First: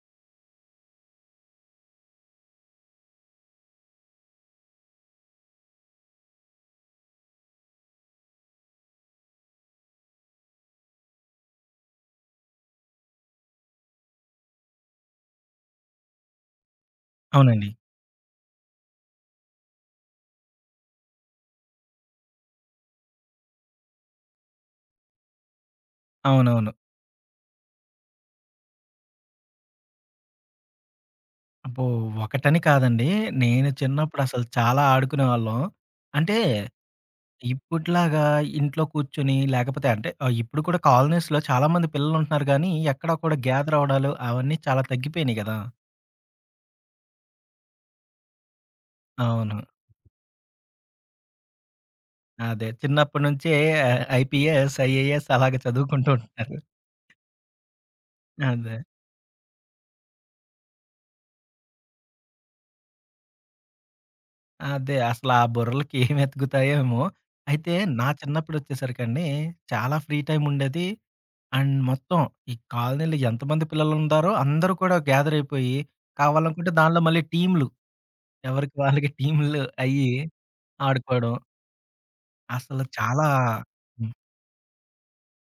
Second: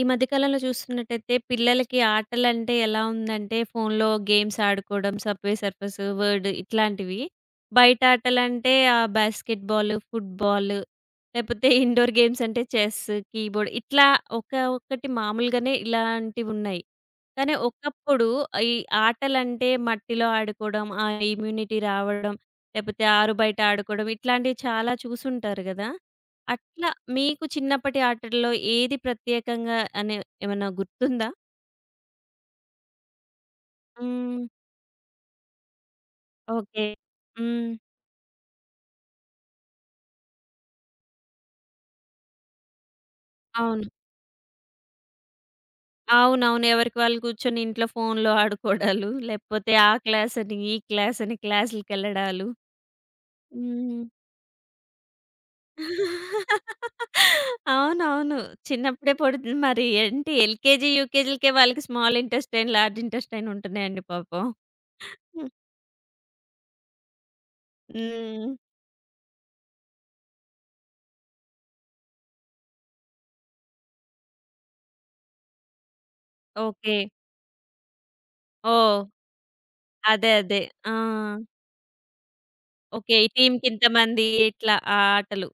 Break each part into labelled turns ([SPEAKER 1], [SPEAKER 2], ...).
[SPEAKER 1] ఈ మధ్య కాలంలో చూస్తున్నట్టయితే పిల్లలకి ఆటలంటే ఎలా ఉందంటే ఫోన్‌లో గేమ్స్ ఆడుకోవడం, సబ్‌వే సర్ఫర్స్, వర్డ్ ఇట్లాంటివి. బయట ఆటలంటే ఆ బాస్కెట్ బాల్, ఫుట్‌బాల్ లేకపోతే ఇండోర్ గేమ్స్ అంటే చెస్, కీబోర్డ్ ఇట్లా ఒక ఒక్కటి మామూలుగానే ఇలాంటివున్నాయి. కానీ
[SPEAKER 2] అవునండి.
[SPEAKER 1] ఒకప్పుడు ఈ ఆటలంటే మట్టిలో ఆడుకోవడం, ఆ ఇమ్యూనిటీ రావడం, లేకపోతే ఆరుబయట ఆడుకోవడం ఇట్లాంటివి చాలా చూసుంటారు గదా!
[SPEAKER 2] అవునవును.
[SPEAKER 1] అట్లా మీకు చిన్నప్పటి ఆటల్లో ఏది ప్రత్యేకంగా అనే ఏమన్నా గుర్తుందా?
[SPEAKER 2] అబ్బో! ఒకటని కాదండి. నేను చిన్నప్పుడసలు
[SPEAKER 1] హ్మ్.
[SPEAKER 2] చాలా ఆడుకునేవాళ్ళం. అంటే
[SPEAKER 1] ఓకే. హ్మ్.
[SPEAKER 2] ఇప్పటిలాగా ఇంట్లో కూర్చొని లేకపోతే అంటే ఇప్పుడు కూడా కాలనీస్‌లో చాలామంది పిల్లలుంటున్నారు గానీ, ఎక్కడ కూడా గ్యాదర్
[SPEAKER 1] అవును.
[SPEAKER 2] అవ్వడాలు అవన్నీ చాలా తగ్గిపోయినియి గదా!
[SPEAKER 1] అవునవును. ఎవరికి వాళ్ళు కూర్చొని ఇంట్లో ఫోన్‌లో ఆడుకోవడాలు,
[SPEAKER 2] అవును.
[SPEAKER 1] లేకపోతే ఆ క్లాసని, ఈ క్లాసని క్లాసులకెళ్ళడాలు.
[SPEAKER 2] అదే. చిన్నప్పటి నుంచే
[SPEAKER 1] హ్మ్.
[SPEAKER 2] ఐపీఎస్, ఐఏఎస్ అలాగే చదువుకుంటూ ఉంటున్నారు.
[SPEAKER 1] అవునవును.
[SPEAKER 2] అదే.
[SPEAKER 1] చిన్నప్పుడే పడుతుంది మరి ఏంటి ఎల్‌కేజీ, యూకేజీలకే వాళ్ళకి స్మాల్ ఇంటెస్టైన్, లార్జ్ ఇంటెస్టైన్ ఉంటున్నాయండి పాపం.
[SPEAKER 2] అదే. అసలు ఆ
[SPEAKER 1] హ్మ్.
[SPEAKER 2] బుర్రలకి ఏం ఎతుకుతాయో ఏమో! అయితే నా
[SPEAKER 1] హ్మ్.
[SPEAKER 2] చిన్నప్పుడొచ్చేసరికండి చాలా ఫ్రీ టైమ్ ఉండేది. అండ్ మొత్తం ఈ కాలనీలో ఎంతమంది పిల్లలుండారో అందరూ కూడా గ్యాదర్ అయిపోయి, కావాలనుకుంటే
[SPEAKER 1] ఓకే.
[SPEAKER 2] దానిలో మళ్ళీ టీమ్‌లు. ఎవరికి
[SPEAKER 1] ఓహ్!
[SPEAKER 2] వాళ్ళకి టీమ్‌లు అయ్యి
[SPEAKER 1] అదే. అదే. ఆ!
[SPEAKER 2] ఆడుకోవడం. అసలు
[SPEAKER 1] ఓకే.
[SPEAKER 2] చాలా
[SPEAKER 1] ఈ
[SPEAKER 2] హ్మ్.
[SPEAKER 1] టీమ్‌కింతమంది ఇట్లా ఆ ఆటలు.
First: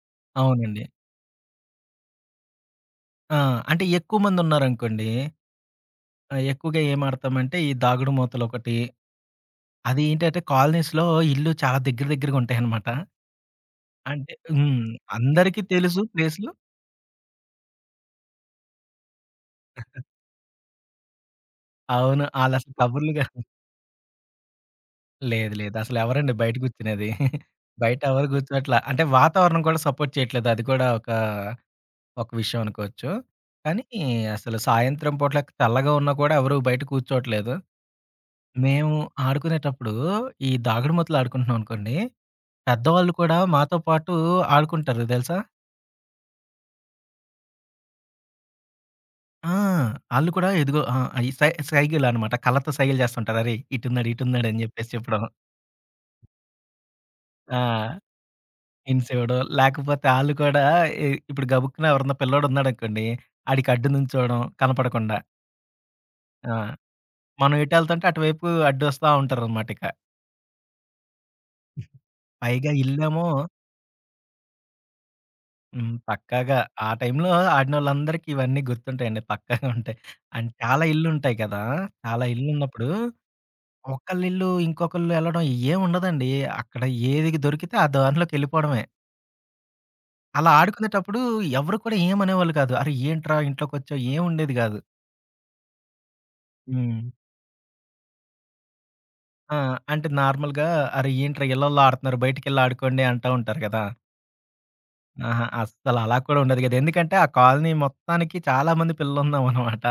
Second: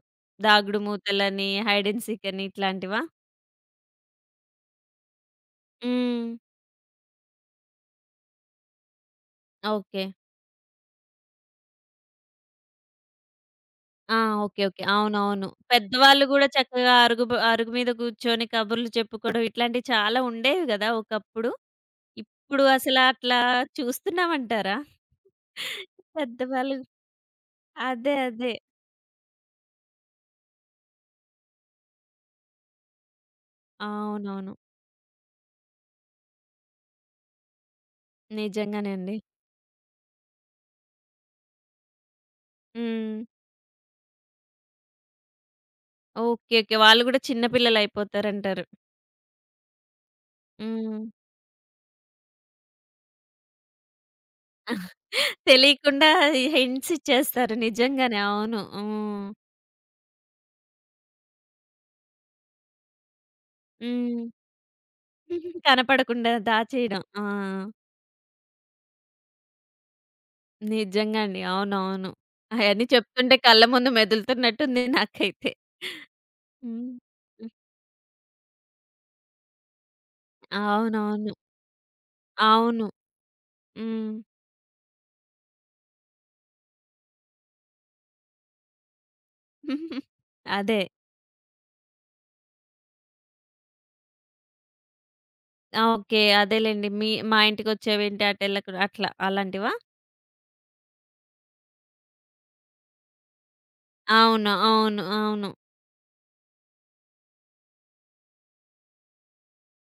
[SPEAKER 1] దాగుడు
[SPEAKER 2] అవునండి.
[SPEAKER 1] మూతలని, హైడ్ అండ్ సీక్ అని ఇట్లాంటివా?
[SPEAKER 2] ఆ! అంటే ఎక్కువ మందున్నారనుకోండి,
[SPEAKER 1] హ్మ్.
[SPEAKER 2] ఎక్కువగా ఏం ఆడతామంటే ఈ దాగుడు మూతలొకటి. అది
[SPEAKER 1] ఓకే.
[SPEAKER 2] ఏంటంటే కాలనీస్‌లో ఇల్లు చాలా దగ్గర దగ్గరగా ఉంటాయనమాట.
[SPEAKER 1] ఆ!
[SPEAKER 2] అంటే
[SPEAKER 1] ఓకే. ఓకే.
[SPEAKER 2] హ్మ్.
[SPEAKER 1] అవునవును.
[SPEAKER 2] అందరికీ తెలుసు
[SPEAKER 1] పెద్దవాళ్ళు గూడా
[SPEAKER 2] ప్లేసులు.
[SPEAKER 1] చక్కగా అరుగు మీద కూర్చొని కబుర్లు చెప్పుకోవడం ఇట్లాంటివి చాలా ఉండేవి గదా! ఒకప్పుడు.
[SPEAKER 2] అవును.
[SPEAKER 1] ఇప్పుడు
[SPEAKER 2] ఆళ్ళసలు
[SPEAKER 1] అసల
[SPEAKER 2] కబుర్లుగా
[SPEAKER 1] అట్లా చూస్తున్నామంటారా?
[SPEAKER 2] లేదు. లేదు. అసలెవరండి బయట
[SPEAKER 1] పెద్దవాళ్ళు
[SPEAKER 2] గూర్చునేది. బయట
[SPEAKER 1] అదే.
[SPEAKER 2] ఎవరు
[SPEAKER 1] అదే.
[SPEAKER 2] గూర్చోట్లా. అంటే వాతావరణం కూడా సపోర్ట్ చేయట్లేదు. అది కూడా ఒక, ఒక విషయం అనుకోవచ్చు. కానీ
[SPEAKER 1] అవునవును.
[SPEAKER 2] అసలు సాయంత్రం పూట్ల చల్లగా ఉన్నా కూడా ఎవరు బయట కూర్చోట్లేదు.
[SPEAKER 1] నిజంగానే
[SPEAKER 2] మేము
[SPEAKER 1] అండి.
[SPEAKER 2] ఆడుకునేటప్పుడు ఈ దాగుడుమూతలు ఆడుకుంటున్నాం అనుకోండి, పెద్దవాళ్ళు
[SPEAKER 1] హ్మ్.
[SPEAKER 2] కూడా మాతో పాటు ఆడుకుంటారు తెలుసా?
[SPEAKER 1] ఓకే. ఓకే. వాళ్ళు గూడా చిన్న పిల్లలయిపోతారంటారు.
[SPEAKER 2] ఆ! ఆళ్ళు కూడా ఇదిగో ఆ!
[SPEAKER 1] హ్మ్.
[SPEAKER 2] అయి సై సైగలనమాట. కళ్ళతో సైగలు చేస్తుంటారు. అరేయ్! ఇటున్నాడు, ఇటున్నాడు అని జెప్పేసి చెప్పడం.
[SPEAKER 1] తెలియకుండా హింట్స్ ఇచ్చేస్తారు.
[SPEAKER 2] ఆ!
[SPEAKER 1] నిజంగానే. అవును.
[SPEAKER 2] హింట్స్
[SPEAKER 1] హ్మ్.
[SPEAKER 2] ఇవ్వడం. లేకపోతే ఆళ్ళు కూడా ఇప్పుడు గబుక్కున ఎవరన్నా పిల్లోడున్నాడనుకోండి, ఆడికి అడ్డు
[SPEAKER 1] హ్మ్.
[SPEAKER 2] నుంచోవడం కనపడకుండా.
[SPEAKER 1] కనపడకుండా
[SPEAKER 2] ఆ!
[SPEAKER 1] దాచేయడం. ఆ!
[SPEAKER 2] మనం ఎటెళ్తుంటే అటువైపు అడ్డొస్తా ఉంటారనమాటిక.
[SPEAKER 1] నిజంగా అండి. అవునవును.
[SPEAKER 2] పైగా
[SPEAKER 1] అయన్నీ
[SPEAKER 2] ఇల్లేమో
[SPEAKER 1] చెప్తుంటే కళ్ళ ముందు మెదులుతున్నట్టుంది నాకైతే.
[SPEAKER 2] హ్మ్. పక్కాగా ఆ
[SPEAKER 1] హ్మ్.
[SPEAKER 2] టైంలో
[SPEAKER 1] హ్మ్.
[SPEAKER 2] ఆడినోళ్ళందరికీ ఇవన్నీ గుర్తుంటాయండి. పక్కాగా ఉంటాయి. అండ్ చాలా
[SPEAKER 1] అవునవును.
[SPEAKER 2] ఇళ్ళుంటాయి కదా! చాలా
[SPEAKER 1] అవును.
[SPEAKER 2] ఇళ్ళున్నప్పుడు
[SPEAKER 1] హ్మ్.
[SPEAKER 2] ఒకళ్ళిల్లు ఇంకొకళ్ళు ఎళ్ళడం ఏముండదండి. అక్కడ ఏది దొరికితే ఆ దారిలోకెళ్ళిపోవడమే. అలా
[SPEAKER 1] అదే.
[SPEAKER 2] ఆడుకునేటప్పుడు ఎవరు కూడా ఏమనేవాళ్ళు కాదు. అరె! ఏంట్రా ఇంట్లోకొచ్చావు ఏముండేది కాదు.
[SPEAKER 1] ఆ! ఓకే. అదేలెండి.
[SPEAKER 2] హ్మ్.
[SPEAKER 1] మా ఇంటికొచ్చేవేంటి అటెళ్ళకు అట్లా
[SPEAKER 2] ఆ!
[SPEAKER 1] అలాంటివా?
[SPEAKER 2] అంటే నార్మల్‌గా అరే! ఏంట్రా ఇళ్ళల్లో ఆడుతున్నారు బయటికెళ్ళి ఆడుకోండి అంటా ఉంటారు కదా!
[SPEAKER 1] అవును. అవును.
[SPEAKER 2] ఆహా!
[SPEAKER 1] అవును.
[SPEAKER 2] అస్సలు అలా కూడా ఉండదు కదా! ఎందుకంటే ఆ కాలనీ మొత్తానికి చాలా మంది పిల్లలున్నామనమాట.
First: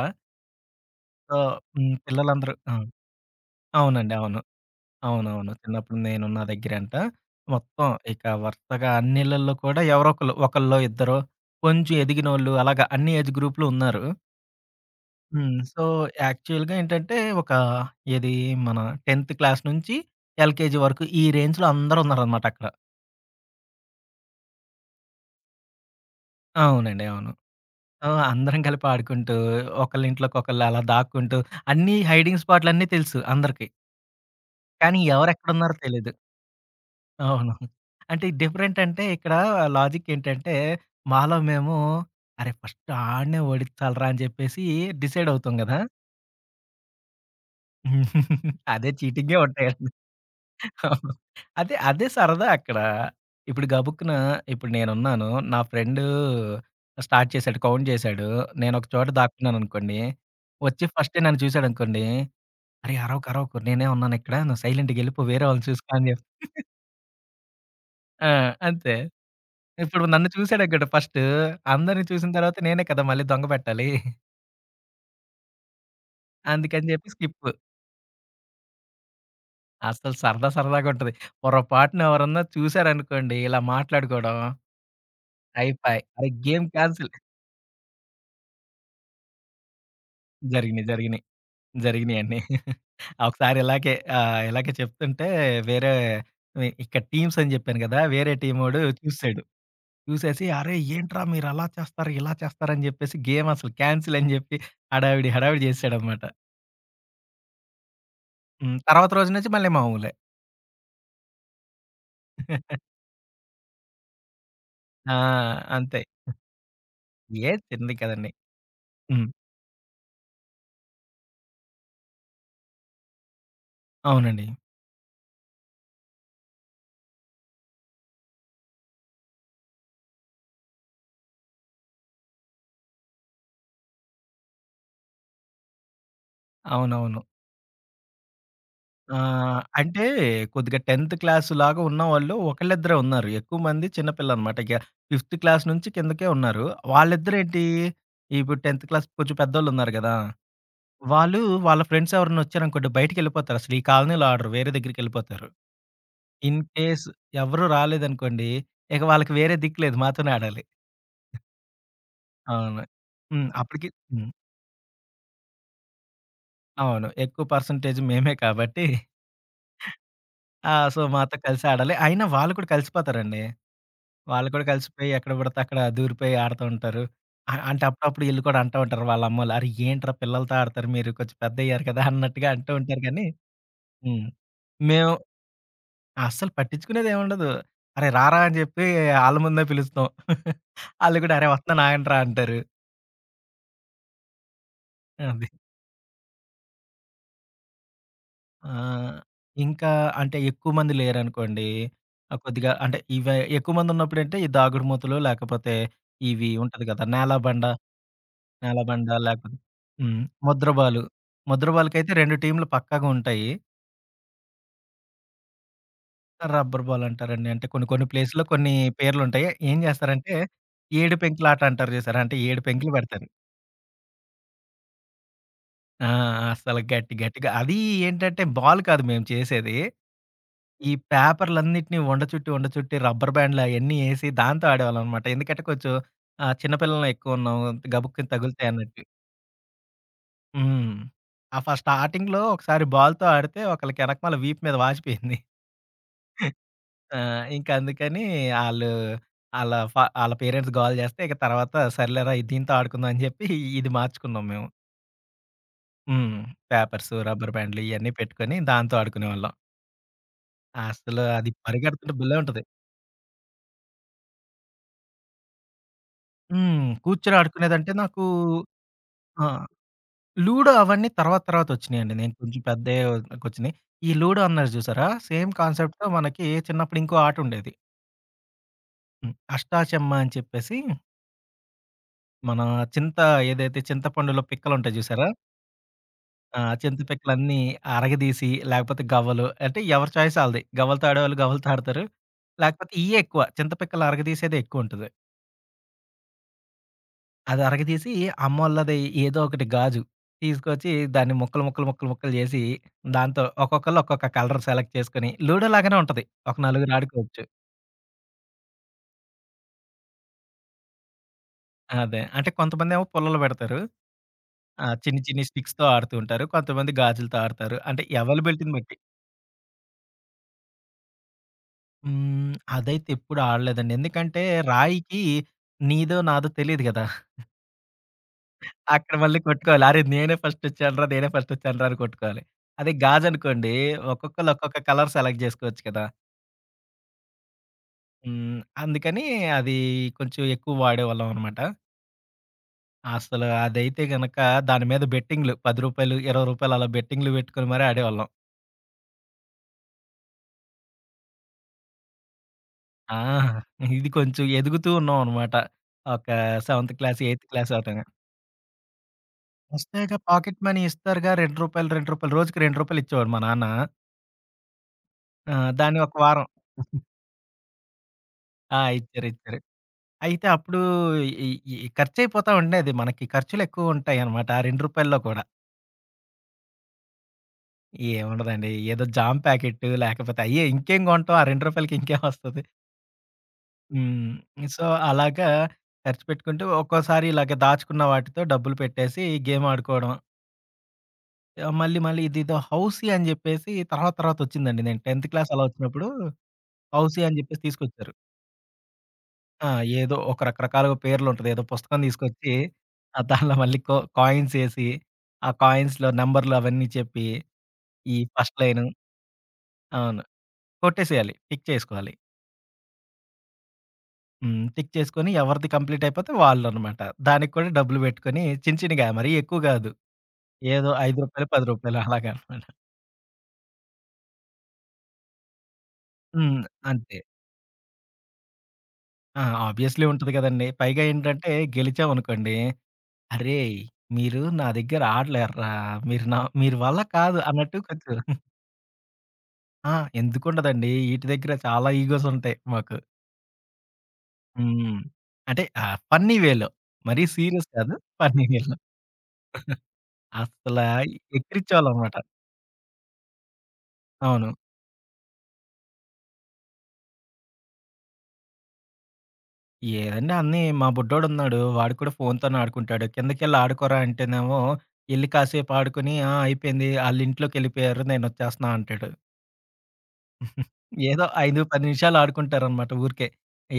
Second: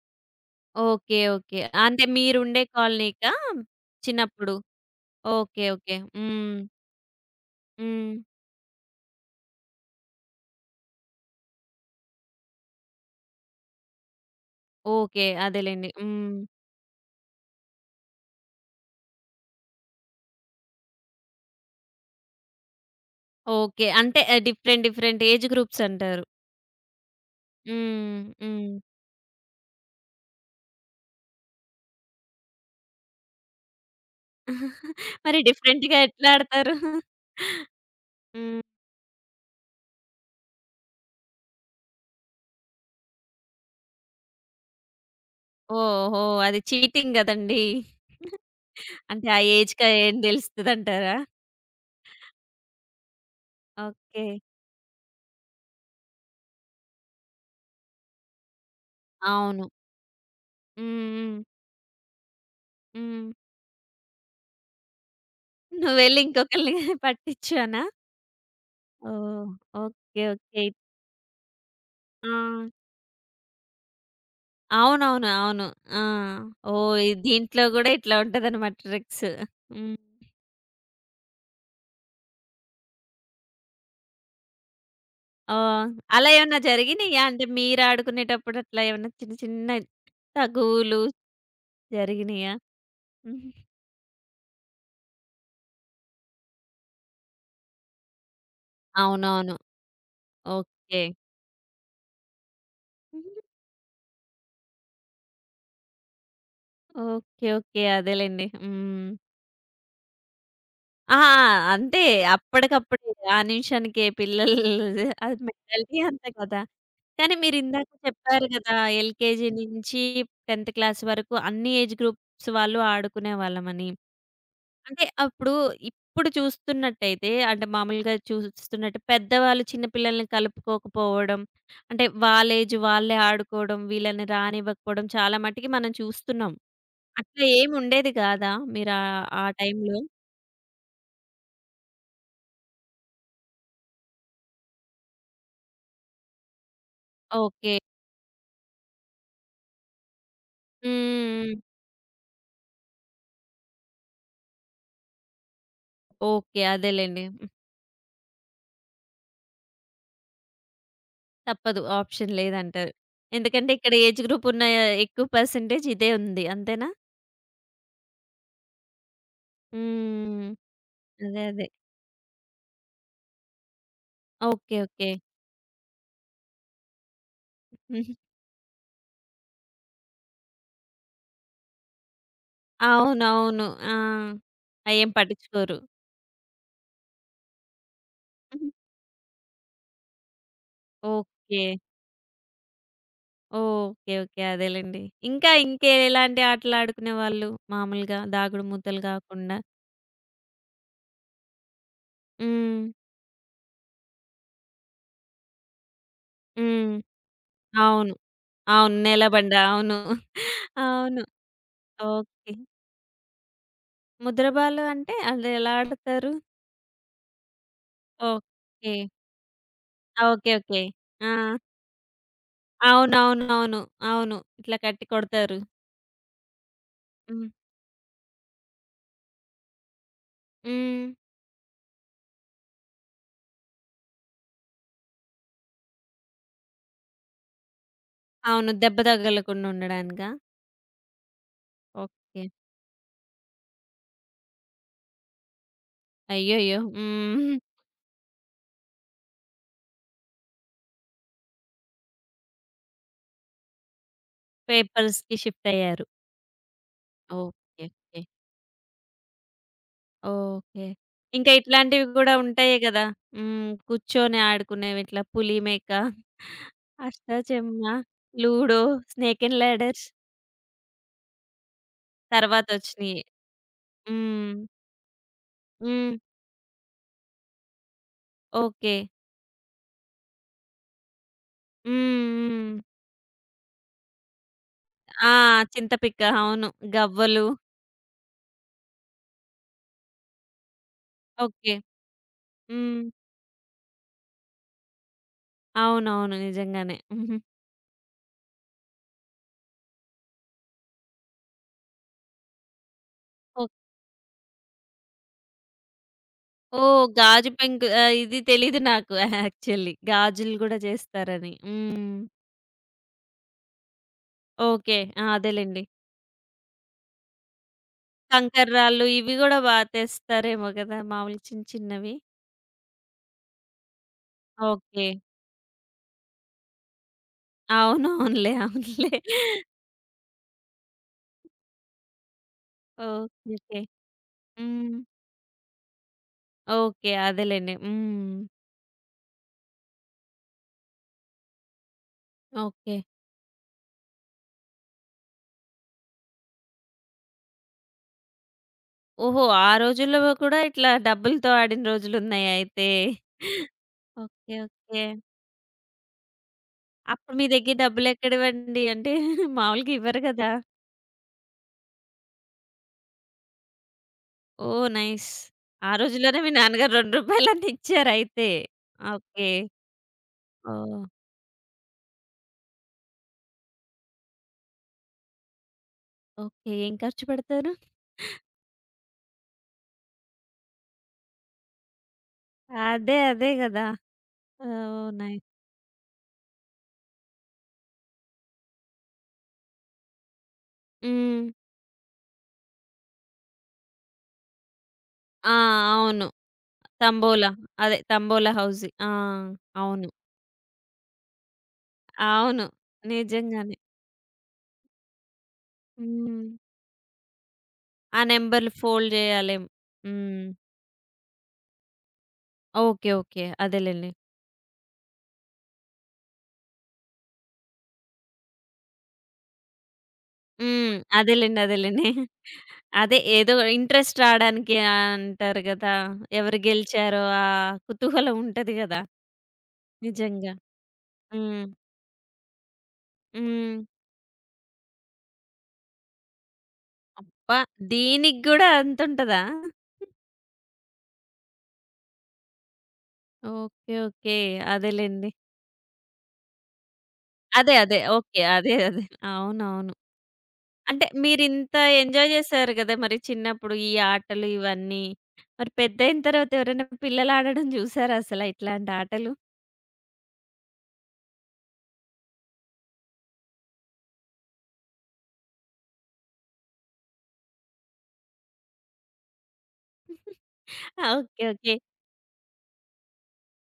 [SPEAKER 1] ఓకే.
[SPEAKER 2] So,
[SPEAKER 1] okay.
[SPEAKER 2] హ్మ్.
[SPEAKER 1] అంటే
[SPEAKER 2] పిల్లలందరూ
[SPEAKER 1] మీరుండే
[SPEAKER 2] ఆ!
[SPEAKER 1] కాలనీకా
[SPEAKER 2] అవునండి. అవును.
[SPEAKER 1] చిన్నప్పుడు?
[SPEAKER 2] అవునవును.
[SPEAKER 1] ఓకే. ఓకే.
[SPEAKER 2] చిన్నప్పుడు నేనున్న
[SPEAKER 1] హ్మ్.
[SPEAKER 2] దగ్గరంట మొత్తం
[SPEAKER 1] హ్మ్.
[SPEAKER 2] ఇక వరుసగా అన్ని ఇళ్ళల్లో కూడా ఎవరో ఒకళ్ళు, ఒకళ్ళో ఇద్దరో కొంచెం ఎదిగినోళ్ళు అలాగా అన్ని ఏజ్ గ్రూప్‌లు ఉన్నారు.
[SPEAKER 1] ఓకే.
[SPEAKER 2] హ్మ్. సో,
[SPEAKER 1] అదేలెండి. హ్మ్.
[SPEAKER 2] యాక్చువల్‌గా ఏంటంటే ఒక ఏది మన 10th క్లాస్ నుంచి ఎల్‌కేజీ వరకు ఈ రేంజ్‌లో అందరూ ఉన్నారనమాట అక్కడ.
[SPEAKER 1] ఓకే. అంటే డిఫరెంట్ డిఫరెంట్ ఏజ్ గ్రూప్స్ అంటారు.
[SPEAKER 2] అవునండి. అవును. సో,
[SPEAKER 1] హ్మ్.
[SPEAKER 2] అందరం
[SPEAKER 1] హ్మ్.
[SPEAKER 2] కలిపి ఆడుకుంటూ, ఒకళ్ళింట్లోకి ఒకళ్ళు అలా దాక్కుంటూ, అన్నీ హైడింగ్ స్పాట్‌లన్నీ తెలుసు అందరికి. కానీ
[SPEAKER 1] మరి
[SPEAKER 2] ఎవరెక్కడున్నారో
[SPEAKER 1] డిఫరెంట్‌గా
[SPEAKER 2] తెలీదు.
[SPEAKER 1] ఎట్లా ఆడతారు?
[SPEAKER 2] అవును. అంటే
[SPEAKER 1] హ్మ్.
[SPEAKER 2] డిఫరెంట్ అంటే ఇక్కడ లాజిక్ ఏంటంటే, మాలో మేము అరే! ఫస్ట్ ఆడినే ఓడించాలిరా అని చెప్పేసి డిసైడ్ అవుతాం గదా!
[SPEAKER 1] ఓహో! అది చీటింగ్ గదండీ!
[SPEAKER 2] అదే
[SPEAKER 1] అంటే
[SPEAKER 2] చీటింగే
[SPEAKER 1] ఆ ఏజ్‌కి
[SPEAKER 2] ఉంటాయండి.
[SPEAKER 1] ఏం
[SPEAKER 2] అవును.
[SPEAKER 1] తెలుస్తదంటారా?
[SPEAKER 2] అదే, అదే సరదా అక్కడ. ఇప్పుడు గబుక్కున
[SPEAKER 1] ఓకే.
[SPEAKER 2] ఇప్పుడు నేనున్నాను. నా ఫ్రెండు స్టార్ట్ చేశాడు, కౌంట్ చేశాడు. నేనొక చోట
[SPEAKER 1] అవును.
[SPEAKER 2] దాక్కున్నాననుకోండి, వచ్చి
[SPEAKER 1] హ్మ్.
[SPEAKER 2] ఫస్టే
[SPEAKER 1] హ్మ్.
[SPEAKER 2] నన్ను చూసాడనుకోండి, "అరేయ్!
[SPEAKER 1] హ్మ్.
[SPEAKER 2] అరవకు, అరవకు నేనే ఉన్నానిక్కడ. నువ్వు సైలెంట్‌గెళ్ళిపో. వేరే వాళ్ళని చూసుకో" అని
[SPEAKER 1] నువ్వెళ్లి
[SPEAKER 2] చెప్
[SPEAKER 1] ఇంకొకళ్ళని పట్టించు అనా?
[SPEAKER 2] ఆ! అంతే.
[SPEAKER 1] ఓహ్!
[SPEAKER 2] ఇప్పుడు
[SPEAKER 1] ఓకే.
[SPEAKER 2] నన్ను
[SPEAKER 1] ఓకే.
[SPEAKER 2] చూసాడనుకోండి ఫస్టు, అందరిని చూసిన
[SPEAKER 1] ఆ!
[SPEAKER 2] తర్వాత నేనే కదా మళ్ళీ దొంగ పెట్టాలి.
[SPEAKER 1] అవునవును. అవును. ఆ!
[SPEAKER 2] అందుకని
[SPEAKER 1] ఓహ్!
[SPEAKER 2] చెప్పి
[SPEAKER 1] ఇ
[SPEAKER 2] స్కిప్పు.
[SPEAKER 1] దీంట్లో గూడా ఇట్లా ఉంటదనమాట ట్రిక్స్. హ్మ్.
[SPEAKER 2] అసలు సరదా సరదాగుంటది. పొరపాటున ఎవరన్నా చూసారనుకోండి ఇలా మాట్లాడుకోవడం,
[SPEAKER 1] ఓహ్!
[SPEAKER 2] అయిపాయి. అరే!
[SPEAKER 1] అలా ఏమన్నా
[SPEAKER 2] గేమ్ క్యాన్సిల్.
[SPEAKER 1] జరిగినియ్యా? అంటే మీరాడుకునేటప్పుడు అట్లా ఏమన్నా చిన్న చిన్న
[SPEAKER 2] జరిగినియి.
[SPEAKER 1] తగువులు
[SPEAKER 2] జరిగినియి. జరిగినియండి.
[SPEAKER 1] జరిగినియ్యా? హ్మ్.
[SPEAKER 2] ఒకసారి ఇలాగే ఇలాగే చెప్తుంటే వేరే ఇక్కడ టీమ్స్ అని జెప్పాను గదా! వేరే టీమోడు చూసాడు.
[SPEAKER 1] అవునవును.
[SPEAKER 2] చూసేసి "అరేయ్!
[SPEAKER 1] ఓకే.
[SPEAKER 2] ఏంట్రా మీరలా చేస్తారు, ఇలా చేస్తారు" అని జెప్పేసి గేమ్ అసలు క్యాన్సిల్ అని జెప్పి హడావిడి, హడావిడి జేసాడనమాట.
[SPEAKER 1] ఓకే. ఓకే. అదేలెండి.
[SPEAKER 2] హ్మ్.
[SPEAKER 1] హ్మ్.
[SPEAKER 2] తర్వాత రోజు నుంచి మళ్ళీ మామూలే.
[SPEAKER 1] ఆ! అంతే. అప్పటికప్పుడే ఆ నిమిషానికే పిల్లలు
[SPEAKER 2] ఆ!
[SPEAKER 1] అది మెంటాలిటీ
[SPEAKER 2] అంతే.
[SPEAKER 1] అంతే కదా! కానీ
[SPEAKER 2] ఏం
[SPEAKER 1] మీరిందాక
[SPEAKER 2] చిన్నది కదండీ.
[SPEAKER 1] చెప్పారు గదా!
[SPEAKER 2] హ్మ్.
[SPEAKER 1] ఎల్‌కేజీ నుంచి 10థ్ క్లాస్ వరకు అన్ని ఏజ్ గ్రూప్స్ వాళ్ళు ఆడుకునేవాళ్ళమని.
[SPEAKER 2] అవునండి.
[SPEAKER 1] అంటే అప్పుడు ఇప్పుడు చూస్తున్నట్టయితే అంటే మామూలుగా చూస్తున్నట్టు పెద్దవాళ్ళు చిన్న పిల్లల్ని కలుపుకోకపోవడం, అంటే వాళ్ళ ఏజ్ వాళ్ళే ఆడుకోవడం, వీళ్ళని రానివ్వకపోవడం చాలా మటికి మనం చూస్తున్నాం.
[SPEAKER 2] అవునవును.
[SPEAKER 1] అట్లా ఏముండేది కాదా? మీరు ఆ
[SPEAKER 2] ఆ!
[SPEAKER 1] ఆ టైంలో?
[SPEAKER 2] అంటే కొద్దిగా 10థ్ క్లాస్‌లాగా ఉన్నవాళ్ళు ఒకళ్ళిద్దరే ఉన్నారు. ఎక్కువ మంది చిన్న పిల్లలనమాట. ఇక ఫిఫ్త్ క్లాస్ నుంచి కిందకే ఉన్నారు. వాళ్ళిద్దరేంటి
[SPEAKER 1] ఓకే.
[SPEAKER 2] ఇప్పుడు 10th క్లాస్ కొంచెం పెద్దోళ్ళున్నారు గదా! వాళ్ళు
[SPEAKER 1] హ్మ్.
[SPEAKER 2] వాళ్ళ ఫ్రెండ్స్ ఎవరైనా వచ్చారనుకోండి బయటికెళ్ళిపోతారు. అసలు ఈ కాలనీలో ఆడరు. వేరే దగ్గరికెళ్ళిపోతారు. In
[SPEAKER 1] okay.
[SPEAKER 2] కేస్
[SPEAKER 1] అదేలెండి. హ్మ్.
[SPEAKER 2] ఎవరు రాలేదనుకోండి, ఇక వాళ్ళకి వేరే దిక్కు లేదు. మాతోనే ఆడాలి.
[SPEAKER 1] తప్పదు. ఆప్షన్
[SPEAKER 2] అవును.
[SPEAKER 1] లేదంటారు.
[SPEAKER 2] హ్మ్.
[SPEAKER 1] ఎందుకంటే
[SPEAKER 2] అప్పటికి
[SPEAKER 1] ఇక్కడ ఏజ్
[SPEAKER 2] హ్మ్.
[SPEAKER 1] గ్రూప్ ఉన్న ఎక్కువ పర్సెంటేజ్ ఇదే ఉంది. అంతేనా?
[SPEAKER 2] అవును. ఎక్కువ పర్సెంటేజ్ మేమే కాబట్టి
[SPEAKER 1] హ్మ్.
[SPEAKER 2] ఆ! సో, మాతో
[SPEAKER 1] అదే.
[SPEAKER 2] కలిసి
[SPEAKER 1] అదే.
[SPEAKER 2] ఆడాలి. అయినా వాళ్ళు కూడా కలిసిపోతారండి. వాళ్ళు కూడా
[SPEAKER 1] ఓకే. ఓకే.
[SPEAKER 2] కలిసిపోయి ఎక్కడ పడితే అక్కడ దూరిపోయి ఆడుతూ ఉంటారు. అంటే
[SPEAKER 1] హుహు.
[SPEAKER 2] అప్పుడప్పుడు ఈళ్ళు కూడా అంటా ఉంటారు వాళ్ళ అమ్మోళ్ళు. "అరె! ఏంట్రా పిల్లలతో ఆడతారు మీరు కొంచెం పెద్దయ్యారు కదా!" అన్నట్టుగా అంటూ ఉంటారు కానీ
[SPEAKER 1] అవునవును. ఆ!
[SPEAKER 2] హ్మ్.
[SPEAKER 1] అయేం
[SPEAKER 2] మేము
[SPEAKER 1] పట్టించుకోరు.
[SPEAKER 2] అస్సలు పట్టించుకునేదేముండదు. "అరె! రారా" అని
[SPEAKER 1] హుహు.
[SPEAKER 2] చెప్పి ఆళ్ళ ముందే పిలుస్తాం. ఆళ్ళు కూడా "అరె!
[SPEAKER 1] ఓకే.
[SPEAKER 2] వస్తున్నాను ఆగండ్రా" అంటారు.
[SPEAKER 1] ఓకే. ఓకే. అదేలెండి.
[SPEAKER 2] అది.
[SPEAKER 1] ఇంకా ఇంకెలాంటి ఆటలాడుకునేవాళ్ళు మామూలుగా దాగుడు మూతలు
[SPEAKER 2] ఆహ్,
[SPEAKER 1] కాకుండా?
[SPEAKER 2] ఇంకా అంటే ఎక్కువ మంది లేరనుకోండి, కొద్దిగా
[SPEAKER 1] హ్మ్.
[SPEAKER 2] అంటే ఇవే ఎక్కువ మందున్నప్పుడంటే ఈ దాగుడుమూతలు లేకపోతే ఇవి ఉంటది
[SPEAKER 1] హ్మ్.
[SPEAKER 2] కదా! నేల బండ
[SPEAKER 1] అవును. అవును.
[SPEAKER 2] నేలబండ
[SPEAKER 1] నేలబండ.
[SPEAKER 2] లేకపోతే
[SPEAKER 1] అవును.
[SPEAKER 2] హ్మ్. ముద్ర బాలు.
[SPEAKER 1] అవును.
[SPEAKER 2] ముద్ర బాల్‌కైతే 2
[SPEAKER 1] ఓకే.
[SPEAKER 2] టీమ్‌లు పక్కాగా ఉంటాయి.
[SPEAKER 1] ముద్రబాలు అంటే అదెలా ఆడతారు?
[SPEAKER 2] రబ్బర్ బాల్ అంటారండి. అంటే కొన్ని కొన్ని ప్లేస్‌లో కొన్ని
[SPEAKER 1] ఓకే.
[SPEAKER 2] పేర్లుంటాయి. ఏం
[SPEAKER 1] ఆ!
[SPEAKER 2] చేస్తారంటే,
[SPEAKER 1] ఓకే. ఓకే.
[SPEAKER 2] ఏడు
[SPEAKER 1] ఆ!
[SPEAKER 2] పెంకులాట అంటారు చూసారా? అంటే 7 పెంకులు పెడతారు.
[SPEAKER 1] అవునవునవును. అవును. ఇట్లా కట్టి కొడతారు.
[SPEAKER 2] ఆ! అసలు గట్టి
[SPEAKER 1] హ్మ్.
[SPEAKER 2] గట్టిగా అది ఏంటంటే బాల్ కాదు మేము చేసేది. ఈ
[SPEAKER 1] హ్మ్.
[SPEAKER 2] పేపర్‌లన్నిటిని ఉండ చుట్టి, ఉండ చుట్టి రబ్బర్ బ్యాండ్‌లు అయన్నీ ఏసి దాంతో ఆడేవాళ్ళం అనమాట. ఎందుకంటే కొంచెం చిన్న పిల్లలం ఎక్కువున్నాం. గబుక్కున తగులుతాయి
[SPEAKER 1] అవును. దెబ్బ
[SPEAKER 2] అన్నట్టు.
[SPEAKER 1] తగలకుండా ఉండడానికా?
[SPEAKER 2] హ్మ్. ఆ ఫస్ట్ స్టార్టింగ్‌లో
[SPEAKER 1] ఓకే.
[SPEAKER 2] ఒకసారి బాల్‌తో ఆడితే ఒకళ్ళకి ఎనకమాల వీపు మీద వాచిపోయింది.
[SPEAKER 1] అయ్యయ్యో!
[SPEAKER 2] ఆ!
[SPEAKER 1] హ్మ్.
[SPEAKER 2] ఇంక అందుకని ఆళ్ళు ఆళ్ళ పేరెంట్స్ గోల చేస్తే, ఇక తర్వాత సర్లేరా ఇది దీంతో ఆడుకుందాం అని చెప్పి ఇది మార్చుకున్నాం మేము.
[SPEAKER 1] పేపర్స్‌కి షిఫ్ట్ అయ్యారు.
[SPEAKER 2] హ్మ్. పేపర్సు, రబ్బర్ బ్యాండ్‌లు
[SPEAKER 1] ఓకే.
[SPEAKER 2] ఇయన్నీ
[SPEAKER 1] ఓకే.
[SPEAKER 2] పెట్టుకొని దాంతో ఆడుకునేవాళ్ళం.
[SPEAKER 1] ఓకే.
[SPEAKER 2] అసలు అది
[SPEAKER 1] ఇంకా ఇట్లాంటివి
[SPEAKER 2] పరిగెడుతుంటే
[SPEAKER 1] గూడా
[SPEAKER 2] భలే ఉంటది.
[SPEAKER 1] ఉంటాయి గదా! హ్మ్. కూర్చొని ఆడుకునేవి ఇట్లా పులి, మేక,
[SPEAKER 2] హ్మ్. కూర్చొని
[SPEAKER 1] అష్టాచెమ్మ,
[SPEAKER 2] ఆడుకునేదంటే నాకు
[SPEAKER 1] లూడో, స్నేక్
[SPEAKER 2] ఆ!
[SPEAKER 1] అండ్ ల్యాడర్స్
[SPEAKER 2] లూడో అవన్నీ తర్వాత తర్వాత వచ్చినియండి. నేను కొంచెం
[SPEAKER 1] తర్వాతొచ్చినియి.
[SPEAKER 2] పెద్దయ్యాకొచ్చినియి. ఈ లూడో
[SPEAKER 1] హ్మ్.
[SPEAKER 2] అన్నారు చూసారా? సేమ్ కాన్సెప్ట్‌తో
[SPEAKER 1] హ్మ్.
[SPEAKER 2] మనకి చిన్నప్పుడు ఇంకో ఆటుండేది.
[SPEAKER 1] ఓకే.
[SPEAKER 2] హ్మ్. అష్టాచెమ్మా అని చెప్పేసి మన
[SPEAKER 1] హ్మ్. హ్మ్.
[SPEAKER 2] చింత ఏదైతే చింతపండులో పిక్కలుంటాయి చూసారా?
[SPEAKER 1] ఆ! చింతపిక్క.
[SPEAKER 2] ఆ!
[SPEAKER 1] అవును. గవ్వలు.
[SPEAKER 2] చింతపిక్కలన్నీ అరగదీసి, లేకపోతే గవ్వలు అంటే ఎవరి చాయిస్ ఆళ్ళది. గవ్వలు తాడేవాళ్ళు గవ్వలు
[SPEAKER 1] ఓకే.
[SPEAKER 2] తాడతారు. లేకపోతే
[SPEAKER 1] హ్మ్.
[SPEAKER 2] ఇయ్యే ఎక్కువ. చింతపిక్కలు అరగదీసేదే ఎక్కువుంటది.
[SPEAKER 1] అవునవును. నిజంగానే. హుహు.
[SPEAKER 2] అది అరగదీసి అమ్మోళ్ళది ఏదో ఒకటి గాజు తీసుకొచ్చి దాన్ని ముక్కలు, ముక్కలు, ముక్కలు, ముక్కలు జేసి దాంతో
[SPEAKER 1] ఓహ్!
[SPEAKER 2] ఒక్కొక్కళ్ళు ఒక్కొక్క కలర్ సెలెక్ట్ చేసుకొని లూడో లాగానే ఉంటది. ఒక నలుగురు
[SPEAKER 1] ఓహ్!
[SPEAKER 2] ఆడుకోవచ్చు.
[SPEAKER 1] గాజు పెంకు ఇది తెలీదు నాకు యాక్చువల్లీ. గాజులు గూడా చేస్తారని.
[SPEAKER 2] అదే.
[SPEAKER 1] హ్మ్.
[SPEAKER 2] అంటే కొంతమందేమో పుల్లలు పెడతారు. ఆ!
[SPEAKER 1] ఓకే.
[SPEAKER 2] చిన్ని,
[SPEAKER 1] ఆ!
[SPEAKER 2] చిన్ని
[SPEAKER 1] అదేలెండి.
[SPEAKER 2] స్టిక్స్‌తో ఆడుతూ ఉంటారు. కొంతమంది గాజులతో ఆడతారు. అంటే
[SPEAKER 1] కంకర
[SPEAKER 2] అవైలబిలిటీని బట్టి.
[SPEAKER 1] రాళ్ళు ఇవి గూడా బా తెస్తారేమో గదా! మామూలు చిన్న చిన్నవి.
[SPEAKER 2] హ్మ్. అదైతే ఎప్పుడు ఆడలేదండి. ఎందుకంటే
[SPEAKER 1] ఓకే.
[SPEAKER 2] రాయికి నీదో, నాదో తెలీదు గదా!
[SPEAKER 1] అవునవునులే. అవునులే.
[SPEAKER 2] అక్కడ మళ్ళీ కొట్టుకోవాలి. అరే! నేనే ఫస్టొచ్చానురా! నేనే ఫస్టొచ్చానురా! అని కొట్టుకోవాలి. అదే
[SPEAKER 1] ఓకే.
[SPEAKER 2] గాజనుకోండి
[SPEAKER 1] ఓకే.
[SPEAKER 2] ఒక్కొక్కళ్ళు ఒక్కొక్క
[SPEAKER 1] హ్మ్.
[SPEAKER 2] కలర్ సెలెక్ట్ జేసుకోవచ్చు కదా!
[SPEAKER 1] ఓకే. అదేలెండి. హ్మ్.
[SPEAKER 2] హ్మ్. అందుకని అది కొంచెం ఎక్కువ వాడేవాళ్ళం అనమాట.
[SPEAKER 1] ఓకే.
[SPEAKER 2] అసలు అదైతే గనక దాని మీద బెట్టింగ్‌లు రూ. 10, రూ. 20 అలా బెట్టింగ్‌లు బెట్టుకొని మరీ ఆడేవాళ్ళం.
[SPEAKER 1] ఓహో! ఆ రోజుల్లో కూడా ఇట్లా డబ్బులతో ఆడిన రోజులున్నాయి అయితే.
[SPEAKER 2] ఆ! ఇది కొంచెం
[SPEAKER 1] ఓకే.
[SPEAKER 2] ఎదుగుతూ
[SPEAKER 1] ఓకే.
[SPEAKER 2] ఉన్నాం అనమాట. ఒక సెవెంత్ క్లాస్,
[SPEAKER 1] అప్పుడు
[SPEAKER 2] ఎయిత్
[SPEAKER 1] మీ
[SPEAKER 2] క్లాస్
[SPEAKER 1] దగ్గర
[SPEAKER 2] ఆ టైం.
[SPEAKER 1] డబ్బులెక్కడివండి? అంటే మామూలుగా
[SPEAKER 2] వస్తాయిగా
[SPEAKER 1] ఇవ్వరు గదా!
[SPEAKER 2] పాకెట్ మనీ ఇస్తారుగా. రూ. 2, రూ. 2 రోజుకి రూ. 2 ఇచ్చేవాడు మా నాన్న.
[SPEAKER 1] ఓహ్! నైస్.
[SPEAKER 2] ఆ!
[SPEAKER 1] ఆ
[SPEAKER 2] దాన్ని ఒక
[SPEAKER 1] రోజుల్లోనే
[SPEAKER 2] వారం
[SPEAKER 1] మీ నాన్నగారు రూ. 2 ఇచ్చారయితే.
[SPEAKER 2] ఆ! ఇచ్చారు,
[SPEAKER 1] ఓకే.
[SPEAKER 2] ఇచ్చారు. అయితే అప్పుడు
[SPEAKER 1] ఓహ్!
[SPEAKER 2] ఈ ఈ ఖర్చయిపోతా ఉండేది. మనకి ఖర్చులెక్కువుంటాయనమాట. ఆ రూ. 2లో కూడా.
[SPEAKER 1] ఓకే. ఏం ఖర్చు పెడతారు?
[SPEAKER 2] ఏముండదండి. ఏదో జామ్ ప్యాకెట్ లేకపోతే అయ్యే ఇంకేం కొంటాం. ఆ రూ. 2కి ఇంకేం వస్తది.
[SPEAKER 1] అదే. అదే గదా!
[SPEAKER 2] హ్మ్. So,
[SPEAKER 1] oh! నైస్.
[SPEAKER 2] అలాగా ఖర్చు పెట్టుకుంటూ ఒక్కోసారి ఇలాగ దాచుకున్న వాటితో డబ్బులు పెట్టేసి గేమ్ ఆడుకోవడం.
[SPEAKER 1] హ్మ్.
[SPEAKER 2] ఆ, మళ్ళీ మళ్ళీ ఇదేదో హౌసీ అని జెప్పేసి తర్వాత తర్వాతొచ్చిందండి. నేను 10th క్లాస్
[SPEAKER 1] ఆ!
[SPEAKER 2] అలా వచ్చినప్పుడు
[SPEAKER 1] అవును.
[SPEAKER 2] కౌసి అని
[SPEAKER 1] తంబోలా.
[SPEAKER 2] జెప్పేసి
[SPEAKER 1] అదే
[SPEAKER 2] తీసుకొచ్చారు.
[SPEAKER 1] తంబోలా హౌసీ. ఆ!
[SPEAKER 2] ఆ!
[SPEAKER 1] అవును.
[SPEAKER 2] ఏదో ఒక రకరకాలుగా పేర్లుంటది. ఏదో పుస్తకం తీసుకొచ్చి
[SPEAKER 1] అవును.
[SPEAKER 2] ఆ! దానిలో
[SPEAKER 1] నిజంగానే.
[SPEAKER 2] మళ్ళీ కాయిన్సేసి, ఆ కాయిన్స్‌లో
[SPEAKER 1] హ్మ్.
[SPEAKER 2] నంబర్‌లు అవన్నీ చెప్పి, ఈ
[SPEAKER 1] ఆ
[SPEAKER 2] ఫస్ట్
[SPEAKER 1] నంబర్‌లు
[SPEAKER 2] లైను
[SPEAKER 1] ఫోల్డ్ జేయాలేమో.
[SPEAKER 2] అవును.
[SPEAKER 1] హ్మ్.
[SPEAKER 2] కొట్టేసేయాలి. టిక్ చేసుకోవాలి.
[SPEAKER 1] ఓకే. ఓకే. అదేలెండి.
[SPEAKER 2] హ్మ్. టిక్ చేసుకొని ఎవరిది కంప్లీట్ అయిపోతే వాళ్ళనమాట. దానికి కూడా డబ్బులు బెట్టుకొని చిన్న చిన్నగా మరీ ఎక్కువ గాదు. ఏదో
[SPEAKER 1] హ్మ్.
[SPEAKER 2] రూ. 5,
[SPEAKER 1] అదేలెండి.
[SPEAKER 2] రూ. 10
[SPEAKER 1] అదేలెండి.
[SPEAKER 2] అలాగనమాట.
[SPEAKER 1] అదే ఏదో ఇంట్రెస్ట్ రాడానికి అంటారు గదా! ఎవరు
[SPEAKER 2] హ్మ్. అంతే.
[SPEAKER 1] గెలిచారో ఆ కుతూహలం ఉంటది గదా!
[SPEAKER 2] ఆ! ఆబ్వియస్లీ ఉంటది
[SPEAKER 1] నిజంగా.
[SPEAKER 2] గదండీ. పైగా ఏంటంటే
[SPEAKER 1] హ్మ్.
[SPEAKER 2] గెలిచామనుకోండి అరేయ్!
[SPEAKER 1] హ్మ్.
[SPEAKER 2] మీరు నా దగ్గర ఆడలేర్రా! మీరు నా మీరు వల్ల కాదు
[SPEAKER 1] అబ్బా!
[SPEAKER 2] అన్నట్టు కొంచెం
[SPEAKER 1] దీనికి గూడా అంతుంటదా?
[SPEAKER 2] ఆ! ఎందుకుండదండి. ఈటి దగ్గర చాలా ఈగోస్ ఉంటాయి మాకు.
[SPEAKER 1] ఓకే. ఓకే.
[SPEAKER 2] హ్మ్.
[SPEAKER 1] అదేలెండి.
[SPEAKER 2] అంటే ఫన్నీ వేలో. మరీ సీరియస్
[SPEAKER 1] అదే.
[SPEAKER 2] కాదు.
[SPEAKER 1] అదే. ఓకే.
[SPEAKER 2] ఫన్నీ
[SPEAKER 1] అదే.
[SPEAKER 2] వేలో.
[SPEAKER 1] అదే. అవునవును.
[SPEAKER 2] అసల
[SPEAKER 1] అంటే మీరింత
[SPEAKER 2] ఎక్కిరిచ్చేవాళ్ళనమాట.
[SPEAKER 1] ఎంజాయ్ జేశారు గదా! మరి చిన్నప్పుడు ఈ ఆటలు
[SPEAKER 2] అవును.
[SPEAKER 1] ఇవన్నీ. మరి పెద్దయిన తర్వాత ఎవరైనా పిల్లలు ఆడడం జూసారా అసలా ఇట్లాంటి ఆటలు?
[SPEAKER 2] ఏదండి అన్నీ మా బుడ్డోడున్నాడు. వాడు కూడా ఫోనుతోనే ఆడుకుంటాడు. కిందకెళ్ళి ఆడుకోరా అంటేనేమో, ఎళ్లి కాసేపు ఆడుకొని, ఆ! అయిపోయింది. ఆళ్ళింట్లోకెళ్ళిపోయారు నేనొచ్చేస్తున్నా అంటాడు. ఏదో
[SPEAKER 1] ఓకే.
[SPEAKER 2] 5,
[SPEAKER 1] ఓకే.
[SPEAKER 2] 10 నిమిషాలు ఆడుకుంటారనమాట ఊరికే.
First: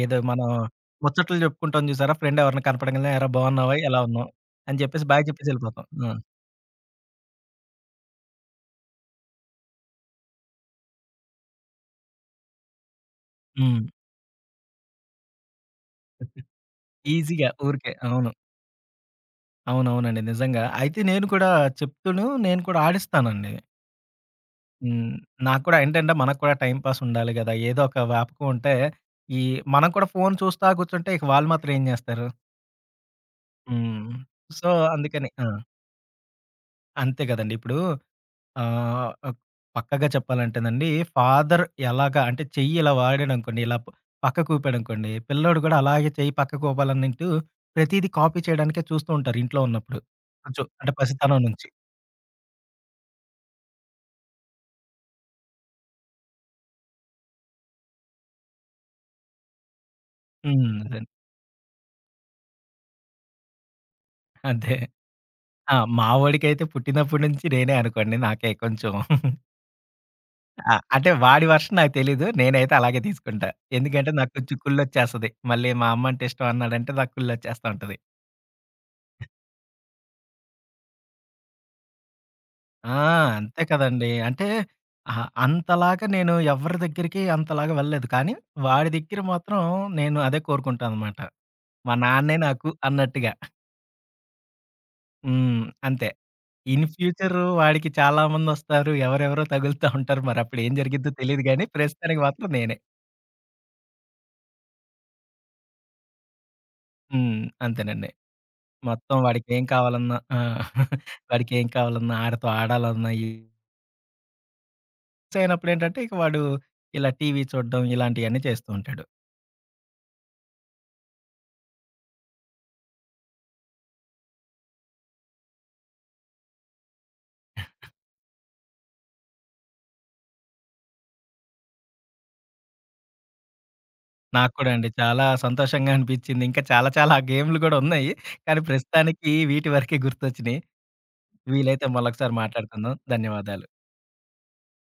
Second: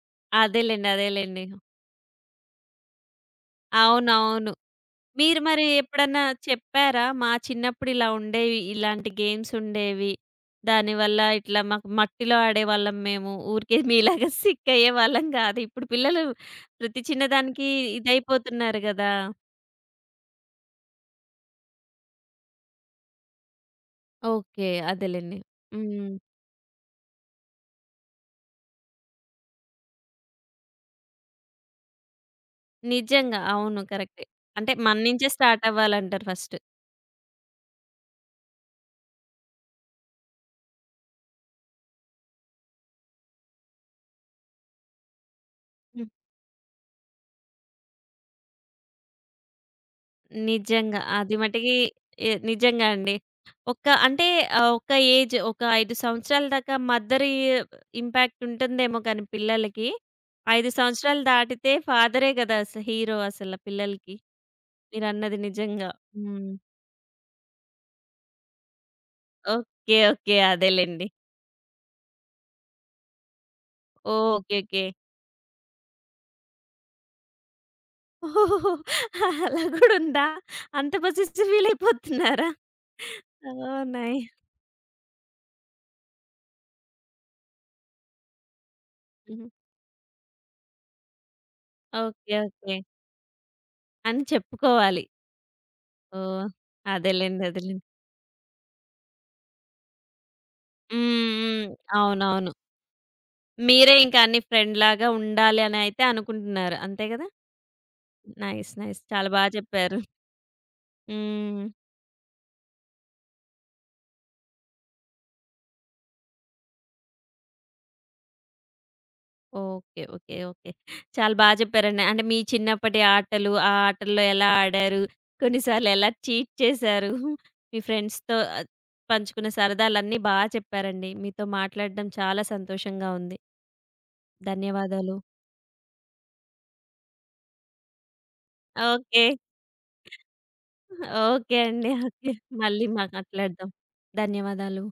[SPEAKER 2] ఏదో మనం
[SPEAKER 1] అదేలెండి.
[SPEAKER 2] ముచ్చట్లు
[SPEAKER 1] అదేలెండి.
[SPEAKER 2] చెప్పుకుంటాం చూసారా? ఫ్రెండ్ ఎవరైనా కనపడంగానే "ఏరా బాగున్నావా? ఎలా ఉన్నావు?"
[SPEAKER 1] అవునవును.
[SPEAKER 2] అని చెప్పేసి బాయ్
[SPEAKER 1] మీరు
[SPEAKER 2] చెప్పేసి
[SPEAKER 1] మరి
[SPEAKER 2] ఎళ్ళిపోతాం. ఆ!
[SPEAKER 1] ఎప్పుడన్నా చెప్పారా? మా చిన్నప్పుడు ఇలా ఉండేవి. ఇలాంటి గేమ్స్ ఉండేవి. దానివల్ల ఇట్లా మాకు మట్టిలో ఆడేవాళ్ళం మేము. ఊరికే
[SPEAKER 2] హ్మ్.
[SPEAKER 1] మీలాగా సిక్ అయ్యేవాళ్ళం గాదు. ఇప్పుడు పిల్లలు ప్రతి
[SPEAKER 2] ఈజీగా
[SPEAKER 1] చిన్నదానికి
[SPEAKER 2] ఊరికే. అవును.
[SPEAKER 1] ఇదైపోతున్నారు గదా!
[SPEAKER 2] అవునవునండి. నిజంగా. అయితే నేను కూడా చెప్తూను నేను కూడా ఆడిస్తానండి.
[SPEAKER 1] ఓకే.
[SPEAKER 2] హ్మ్.
[SPEAKER 1] అదేలెండి.
[SPEAKER 2] నాకు కూడా ఏంటంటే
[SPEAKER 1] హ్మ్.
[SPEAKER 2] మనకు కూడా టైమ్ పాస్ ఉండాలి గదా! ఏదో ఒక వ్యాపకం ఉంటే ఈ మనం కూడా ఫోన్ చూస్తా కూర్చుంటే ఇక వాళ్ళు మాత్రం ఏం జేస్తారు?
[SPEAKER 1] నిజంగా. అవును.
[SPEAKER 2] హ్మ్.
[SPEAKER 1] కరెక్టే.
[SPEAKER 2] సో,
[SPEAKER 1] అంటే మన
[SPEAKER 2] అందుకని.
[SPEAKER 1] నుంచే
[SPEAKER 2] ఆ!
[SPEAKER 1] స్టార్ట్ అవ్వాలంటారు ఫస్ట్.
[SPEAKER 2] అంతే గదండీ! ఇప్పుడు ఆహ్, అక్ పక్కాగా చెప్పాలంటేనండి, ఫాదర్ ఎలాగా అంటే చెయ్యి ఇలా వాడాడనుకోండి, ఇలా ప్ పక్కకు ఊపాడనుకోండి, పిల్లోడు గూడా
[SPEAKER 1] హ్మ్.
[SPEAKER 2] అలాగే చెయ్యి పక్కకు ఊపాలనంటూ ప్రతీది కాపీ చేయడానికే చూస్తూ ఉంటారు ఇంట్లో ఉన్నప్పుడు. కొంచెం అంటే
[SPEAKER 1] నిజంగా. అది
[SPEAKER 2] పసితనం నుంచి.
[SPEAKER 1] మటికి నిజంగా అండి. ఒక అంటే ఒక ఏజ్ ఒక 5 సంవత్సరాల దాకా మదర్ ఇంపాక్ట్ ఉంటుందేమో కానీ పిల్లలకి.
[SPEAKER 2] హ్మ్.
[SPEAKER 1] 5
[SPEAKER 2] అదేండి.
[SPEAKER 1] సంవత్సరాలు దాటితే ఫాదరే గదా! అసలు హీరో అసల పిల్లలకి.
[SPEAKER 2] అదే.
[SPEAKER 1] మీరన్నది
[SPEAKER 2] ఆ!
[SPEAKER 1] నిజంగా.
[SPEAKER 2] మా
[SPEAKER 1] హ్మ్.
[SPEAKER 2] వోడికైతే పుట్టినప్పటి నుంచి నేనే అనుకోండి. నాకే కొంచెం
[SPEAKER 1] ఓకే. ఓకే.
[SPEAKER 2] ఆ!
[SPEAKER 1] అదేలెండి.
[SPEAKER 2] అంటే వాడి వెర్షన్ నాకు తెలీదు. నేనైతే అలాగే తీసుకుంటా. ఎందుకంటే నాకు కొంచెం
[SPEAKER 1] ఓకే. ఓకే.
[SPEAKER 2] కుళ్ళొచ్చేస్తది. మళ్ళీ మా అమ్మ అంటే ఇష్టం అన్నాడంటే నాకు కుళ్ళొచ్చేస్తా ఉంటది.
[SPEAKER 1] ఓహోహోహో! అలా కూడా ఉందా? అంత పొసెసివ్ ఫీల్ అయిపోతున్నారా?
[SPEAKER 2] ఆ! అంతే
[SPEAKER 1] ఓహ్!
[SPEAKER 2] కదండీ.
[SPEAKER 1] నైస్.
[SPEAKER 2] అంటే అహా! అంతలాగా నేను ఎవరి దగ్గరికి అంతలాగా వెళ్ళలేదు. కానీ వాడి దగ్గర
[SPEAKER 1] హుహు.
[SPEAKER 2] మాత్రం నేను అదే కోరుకుంటాననమాట. మా
[SPEAKER 1] ఓకే.
[SPEAKER 2] నాన్నే నాకు
[SPEAKER 1] ఓకే.
[SPEAKER 2] అన్నట్టుగా.
[SPEAKER 1] అని చెప్పుకోవాలి.
[SPEAKER 2] హ్మ్. అంతే.
[SPEAKER 1] ఓహ్!
[SPEAKER 2] ఇన్ ఫ్యూచర్
[SPEAKER 1] అదేలెండి. అదేలెండి.
[SPEAKER 2] వాడికి చాలా మందొస్తారు. ఎవరెవరో తగులుతా ఉంటారు. మరప్పుడు ఏం జరిగిద్దో
[SPEAKER 1] హ్మ్.
[SPEAKER 2] తెలీదు గానీ
[SPEAKER 1] హ్మ్.
[SPEAKER 2] ప్రస్తుతానికి మాత్రం
[SPEAKER 1] అవునవును.
[SPEAKER 2] నేనే.
[SPEAKER 1] మీరే ఇంకా అన్ని ఫ్రెండ్‌లాగా ఉండాలి అని అయితే అనుకుంటున్నారు. అంతే కదా!
[SPEAKER 2] హ్మ్. అంతేనండి.
[SPEAKER 1] నైస్. నైస్.
[SPEAKER 2] మొత్తం
[SPEAKER 1] చాలా బా
[SPEAKER 2] వాడికేం
[SPEAKER 1] చెప్పారు.
[SPEAKER 2] కావాలన్నా ఆ!
[SPEAKER 1] హ్మ్.
[SPEAKER 2] వాడికేం కావాలన్నా ఆడితో ఆడాలన్నా, ఈ అయినప్పుడేంటంటే ఇక వాడు ఇలా టీవీ చూడడం ఇలాంటియన్నీ చేస్తూ ఉంటాడు.
[SPEAKER 1] ఓకే. ఓకే. ఓకే. చాలా బా చెప్పారండి. అంటే మీ చిన్నప్పటి ఆటలు, ఆ ఆటల్లో ఎలా ఆడారు, కొన్నిసార్లు ఎలా చీట్ చేశారు, మీ ఫ్రెండ్స్‌తో పంచుకున్న సరదాలన్నీ బా చెప్పారండి. మీతో మాట్లాడడం చాలా సంతోషంగా ఉంది.
[SPEAKER 2] నాకు కూడా అండి.
[SPEAKER 1] ధన్యవాదాలు.
[SPEAKER 2] చాలా సంతోషంగా అనిపించింది. ఇంకా చాలా చాలా గేమ్‌లు గూడా ఉన్నాయి. కానీ
[SPEAKER 1] ఓకే.
[SPEAKER 2] ప్రస్తుతానికి వీటి వరకే గుర్తొచ్చినియి.
[SPEAKER 1] ఓకే
[SPEAKER 2] వీలైతే
[SPEAKER 1] అండి. ఓకే.
[SPEAKER 2] మళ్ళొకసారి
[SPEAKER 1] మళ్ళీ
[SPEAKER 2] మాట్లాడుకుందాం. ధన్యవాదాలు.
[SPEAKER 1] మాట్లాడదాం. ధన్యవాదాలు.